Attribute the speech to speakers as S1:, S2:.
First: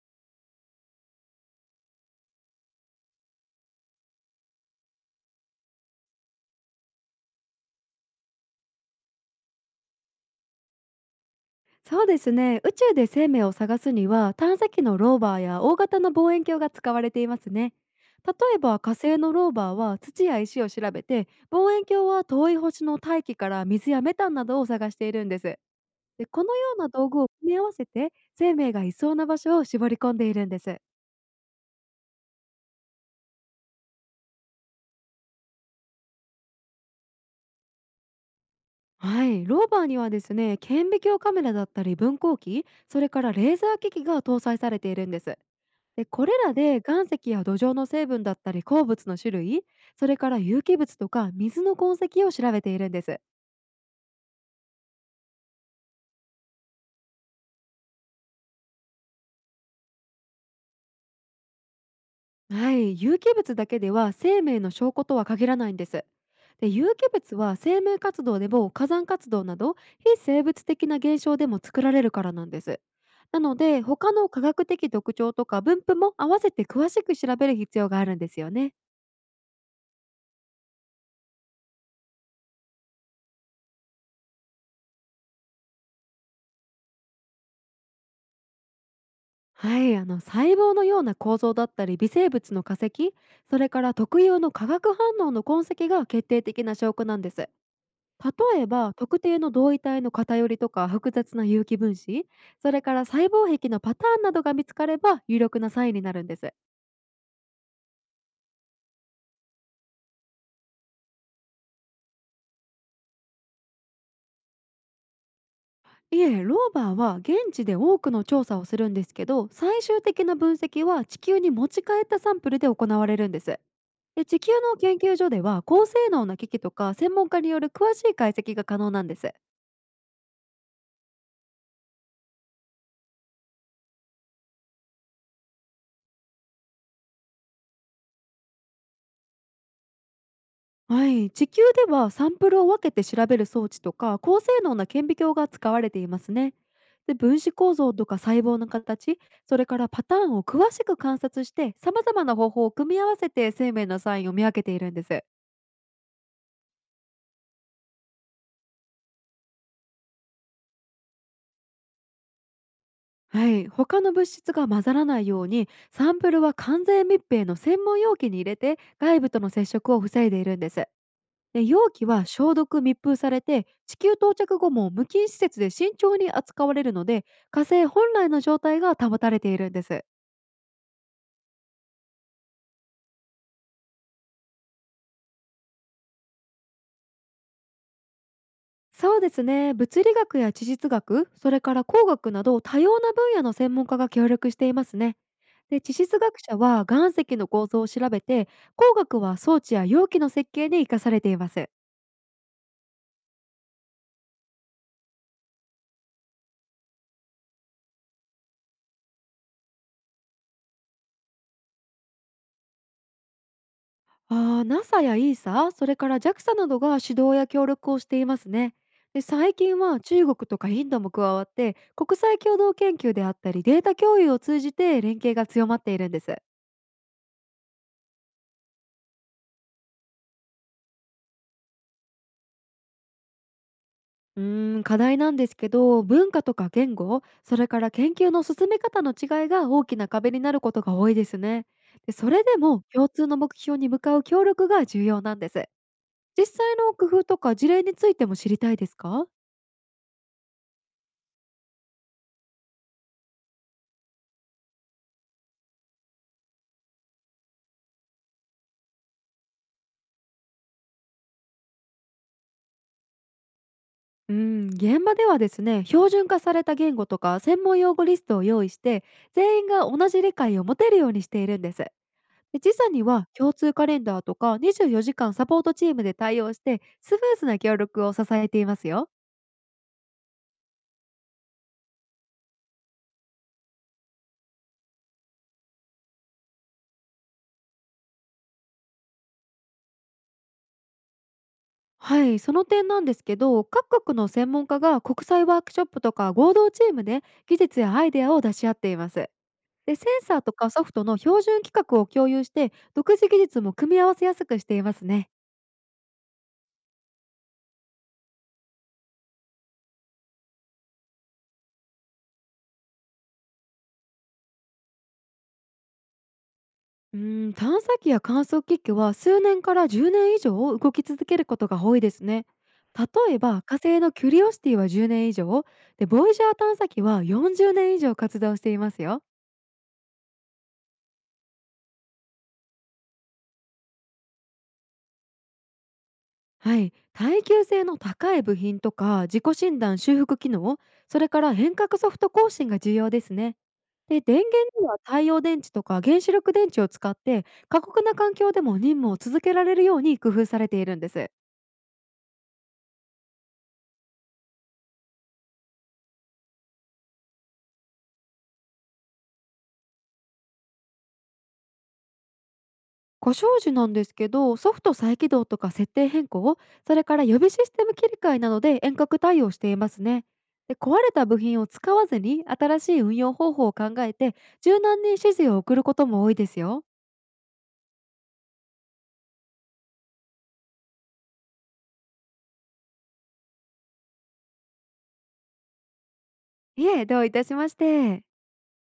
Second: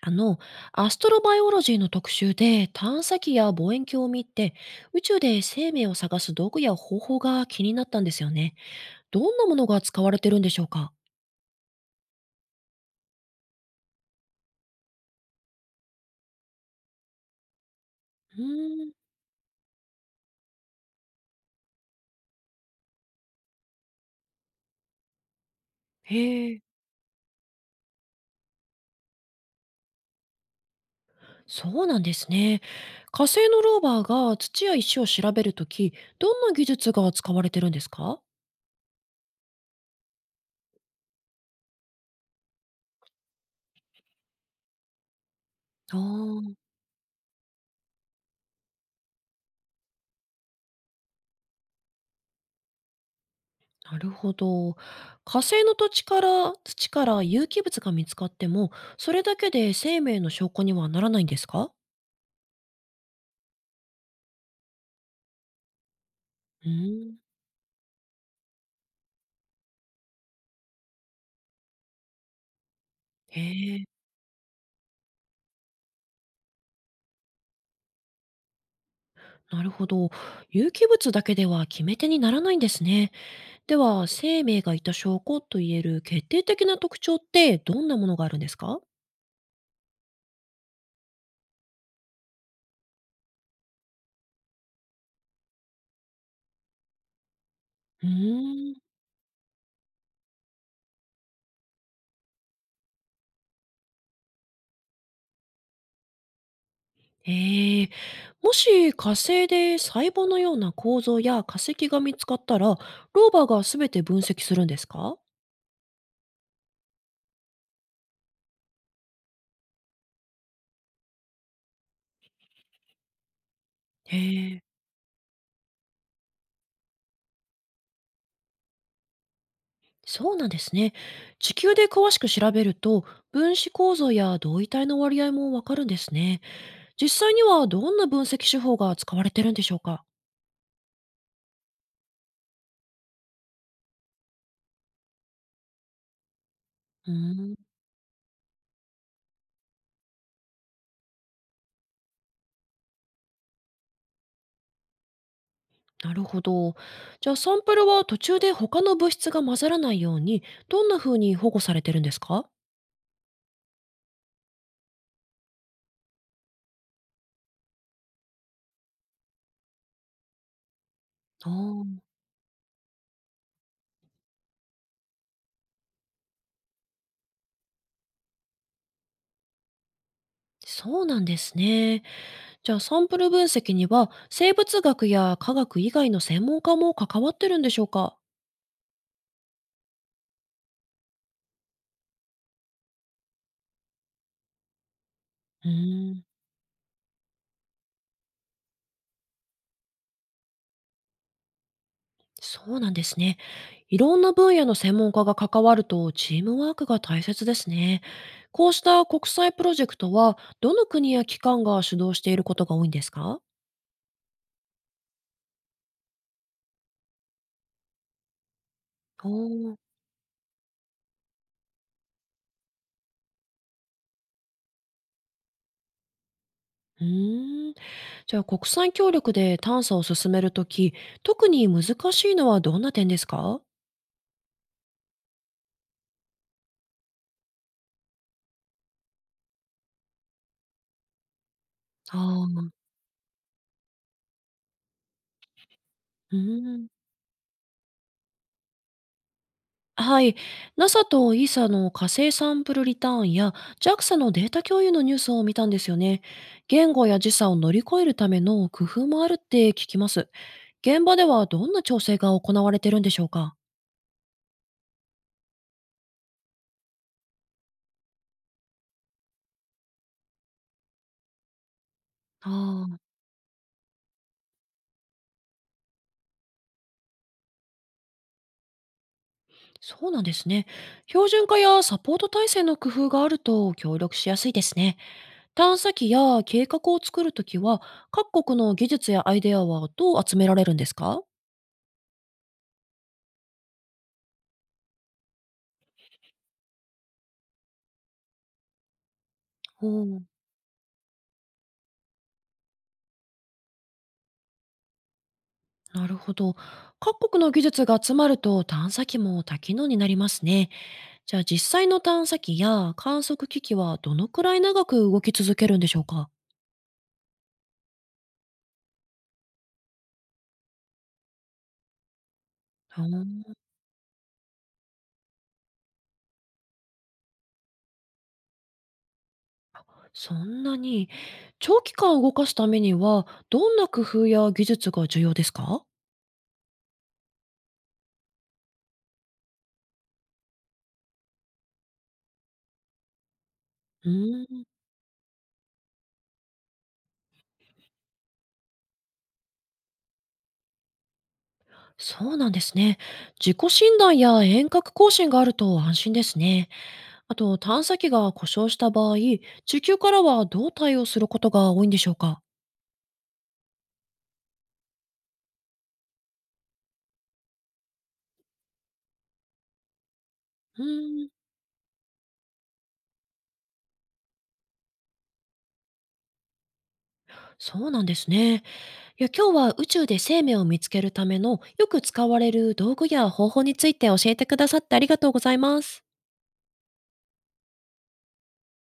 S1: あの、アストロバイオロジーの特集で探査機や望遠鏡を見て宇宙で生命を探す道具や方法が気になったんですよね。どんなものが使われてるんでしょうか？
S2: そうですね。宇宙で生命を探すには、探査機のローバーや大型の望遠鏡が使われていますね。例
S1: う
S2: えば
S1: ーん、
S2: 火星のローバーは土や石を調べて、望遠鏡は遠い星の大気から水やメタンなどを探しているんです。でこ
S1: へ
S2: の
S1: え、
S2: ような道具を組み合わせて、生命がいそうな場所を絞り込んでいるんです。
S1: そうなんですね。火星のローバーが土や石を調べるとき、どんな技術が使われてるんですか？
S2: はい、ローバーにはですね、顕微鏡カメラだったり分光機、それからレーザー機器が搭載されているんです。
S1: あ
S2: で、これら
S1: あ、
S2: で岩石や土壌の成分だったり鉱物の種類、それから有機物とか水の痕跡を調べているんです。
S1: なるほど。火星の土地から土から有機物が見つかっても、それだけで生命の証拠にはならないんですか？
S2: はい、有機物だけでは生命の証拠とは限らないんです。
S1: う
S2: で、有
S1: ー
S2: 機
S1: ん、
S2: 物は生命活動でも火山活動など非生物的な現象でも作られるからなんです。なの
S1: へ
S2: で、
S1: え。
S2: 他の科学的特徴とか分布も合わせて詳しく調べる必要があるんですよね。
S1: なるほど。有機物だけでは決め手にならないんですね。では、生命がいた証拠といえる決定的な特徴ってどんなものがあるんですか？
S2: はい、細胞のような構造だったり微生物の化石、それから特有の化学反応の痕跡が決定的な証拠なんです。
S1: う
S2: 例え
S1: ーん。
S2: ば特定の同位体の偏りとか複雑な有機分子、それから細胞壁のパターンなどが見つかれば有力なサインになるんです。
S1: ええ。もし火星で細胞のような構造や化石が見つかったら、ローバーが全て分析するんですか？
S2: いえ、ローバーは現地で多くの調査をするんですけど、最終的な分析は地球に持ち帰ったサンプルで行われるんです。
S1: へ
S2: で地球
S1: え、
S2: の研究所では、高性能な機器とか専門家による詳しい解析が可能なんです。
S1: そうなんですね。地球で詳しく調べると、分子構造や同位体の割合もわかるんですね。実際にはどんな分析手法が使われてるんでしょうか？
S2: はい、地球ではサンプルを分けて調べる装置とか高性能な顕微鏡が使われていますね。
S1: うー
S2: で分子
S1: ん。
S2: 構造とか細胞の形、それからパターンを詳しく観察して、様々な方法を組み合わせて生命のサインを見分けているんです。
S1: なるほど。じゃあサンプルは途中で他の物質が混ざらないように、どんな風に保護されてるんですか？
S2: はい、他の物質が混ざらないようにサンプルは完全密閉の専門容器に入れて、外部との接触を防いでいるんです。
S1: あ
S2: で容器
S1: あ、
S2: は消毒密封されて、地球到着後も無菌施設で慎重に扱われるので、火星本来の状態が保たれているんです。
S1: そうなんですね。じゃあサンプル分析には生物学や科学以外の専門家も関わってるんでしょうか？
S2: そうですね、物理学や地質学、それから工学など多様な分野の専門家が協力していますね。
S1: う
S2: で地
S1: ー
S2: 質
S1: ん、
S2: 学者は岩石の構造を調べて、工学は装置や容器の設計に生かされています。
S1: そうなんですね。いろんな分野の専門家が関わるとチームワークが大切ですね。こうした国際プロジェクトはどの国や機関が主導していることが多いんですか？
S2: NASA や ESA、それから JAXA などが指導や協力をしていますね。で
S1: お
S2: 最
S1: ー。
S2: 近は中国とかインドも加わって、国際共同研究であったりデータ共有を通じて連携が強まっているんです。
S1: うーん。じゃあ国際協力で探査を進めるとき、特に難しいのはどんな点ですか？
S2: 課題なんですけど、文化とか言語、それから研究の進め方の違いが大きな壁になることが多いですね。で
S1: あ
S2: それで
S1: あ、
S2: も共通の目標に向かう協力が重要なんです。
S1: う
S2: 実際
S1: ん。
S2: の工夫とか事例についても知りたいですか？
S1: はい。NASA と ESA の火星サンプルリターンや JAXA のデータ共有のニュースを見たんですよね。言語や時差を乗り越えるための工夫もあるって聞きます。現場ではどんな調整が行われてるんでしょうか？
S2: うん、現場ではですね、標準化された言語とか専門用語リストを用意して、全員が同じ理解を持てるようにしているんです。で
S1: あ
S2: 時差
S1: あ、
S2: には共通カレンダーとか24時間サポートチームで対応して、スムーズな協力を支えていますよ。
S1: そうなんですね。標準化やサポート体制の工夫があると協力しやすいですね。探査機や計画を作るときは、各国の技術やアイデアはどう集められるんですか？
S2: はい、その点なんですけど、各国の専門家が国際ワークショップとか合同チームで技術やアイデアを出し合っています。
S1: お
S2: でセン
S1: ー。
S2: サーとかソフトの標準規格を共有して、独自技術も組み合わせやすくしていますね。
S1: なるほど。各国の技術が集まると探査機も多機能になりますね。じゃあ実際の探査機や観測機器はどのくらい長く動き続けるんでしょうか？
S2: う探査機や観測機器は数年から10年以上動き続けることが多いですね。
S1: お
S2: 例え
S1: ー。
S2: ば火星のキュリオシティは10年以上、でボイジャー探査機は40年以上活動していますよ。
S1: そんなに。長期間動かすためには、どんな工夫や技術が重要ですか？
S2: はい、耐久性の高い部品とか自己診断修復機能、それから変革ソフト更新が重要ですね。
S1: う
S2: で電
S1: ー
S2: 源
S1: ん、
S2: には太陽電池とか原子力電池を使って、過酷な環境でも任務を続けられるように工夫されているんです。
S1: そうなんですね。自己診断や遠隔更新があると安心ですね。あと、探査機が故障した場合、地球からはどう対応することが多いんでしょうか？
S2: ご障子なんですけど、ソフト再起動とか設定変更、それから予備システム切り替えなどで遠隔対応していますね。で
S1: う
S2: 壊れた
S1: ーん、
S2: 部品を使わずに新しい運用方法を考えて、柔軟に指示を送ることも多いですよ。
S1: そうなんですね。いや、今日は宇宙で生命を見つけるためのよく使われる道具や方法について教えてくださってありがとうございます。
S2: いえ、どういたしまして。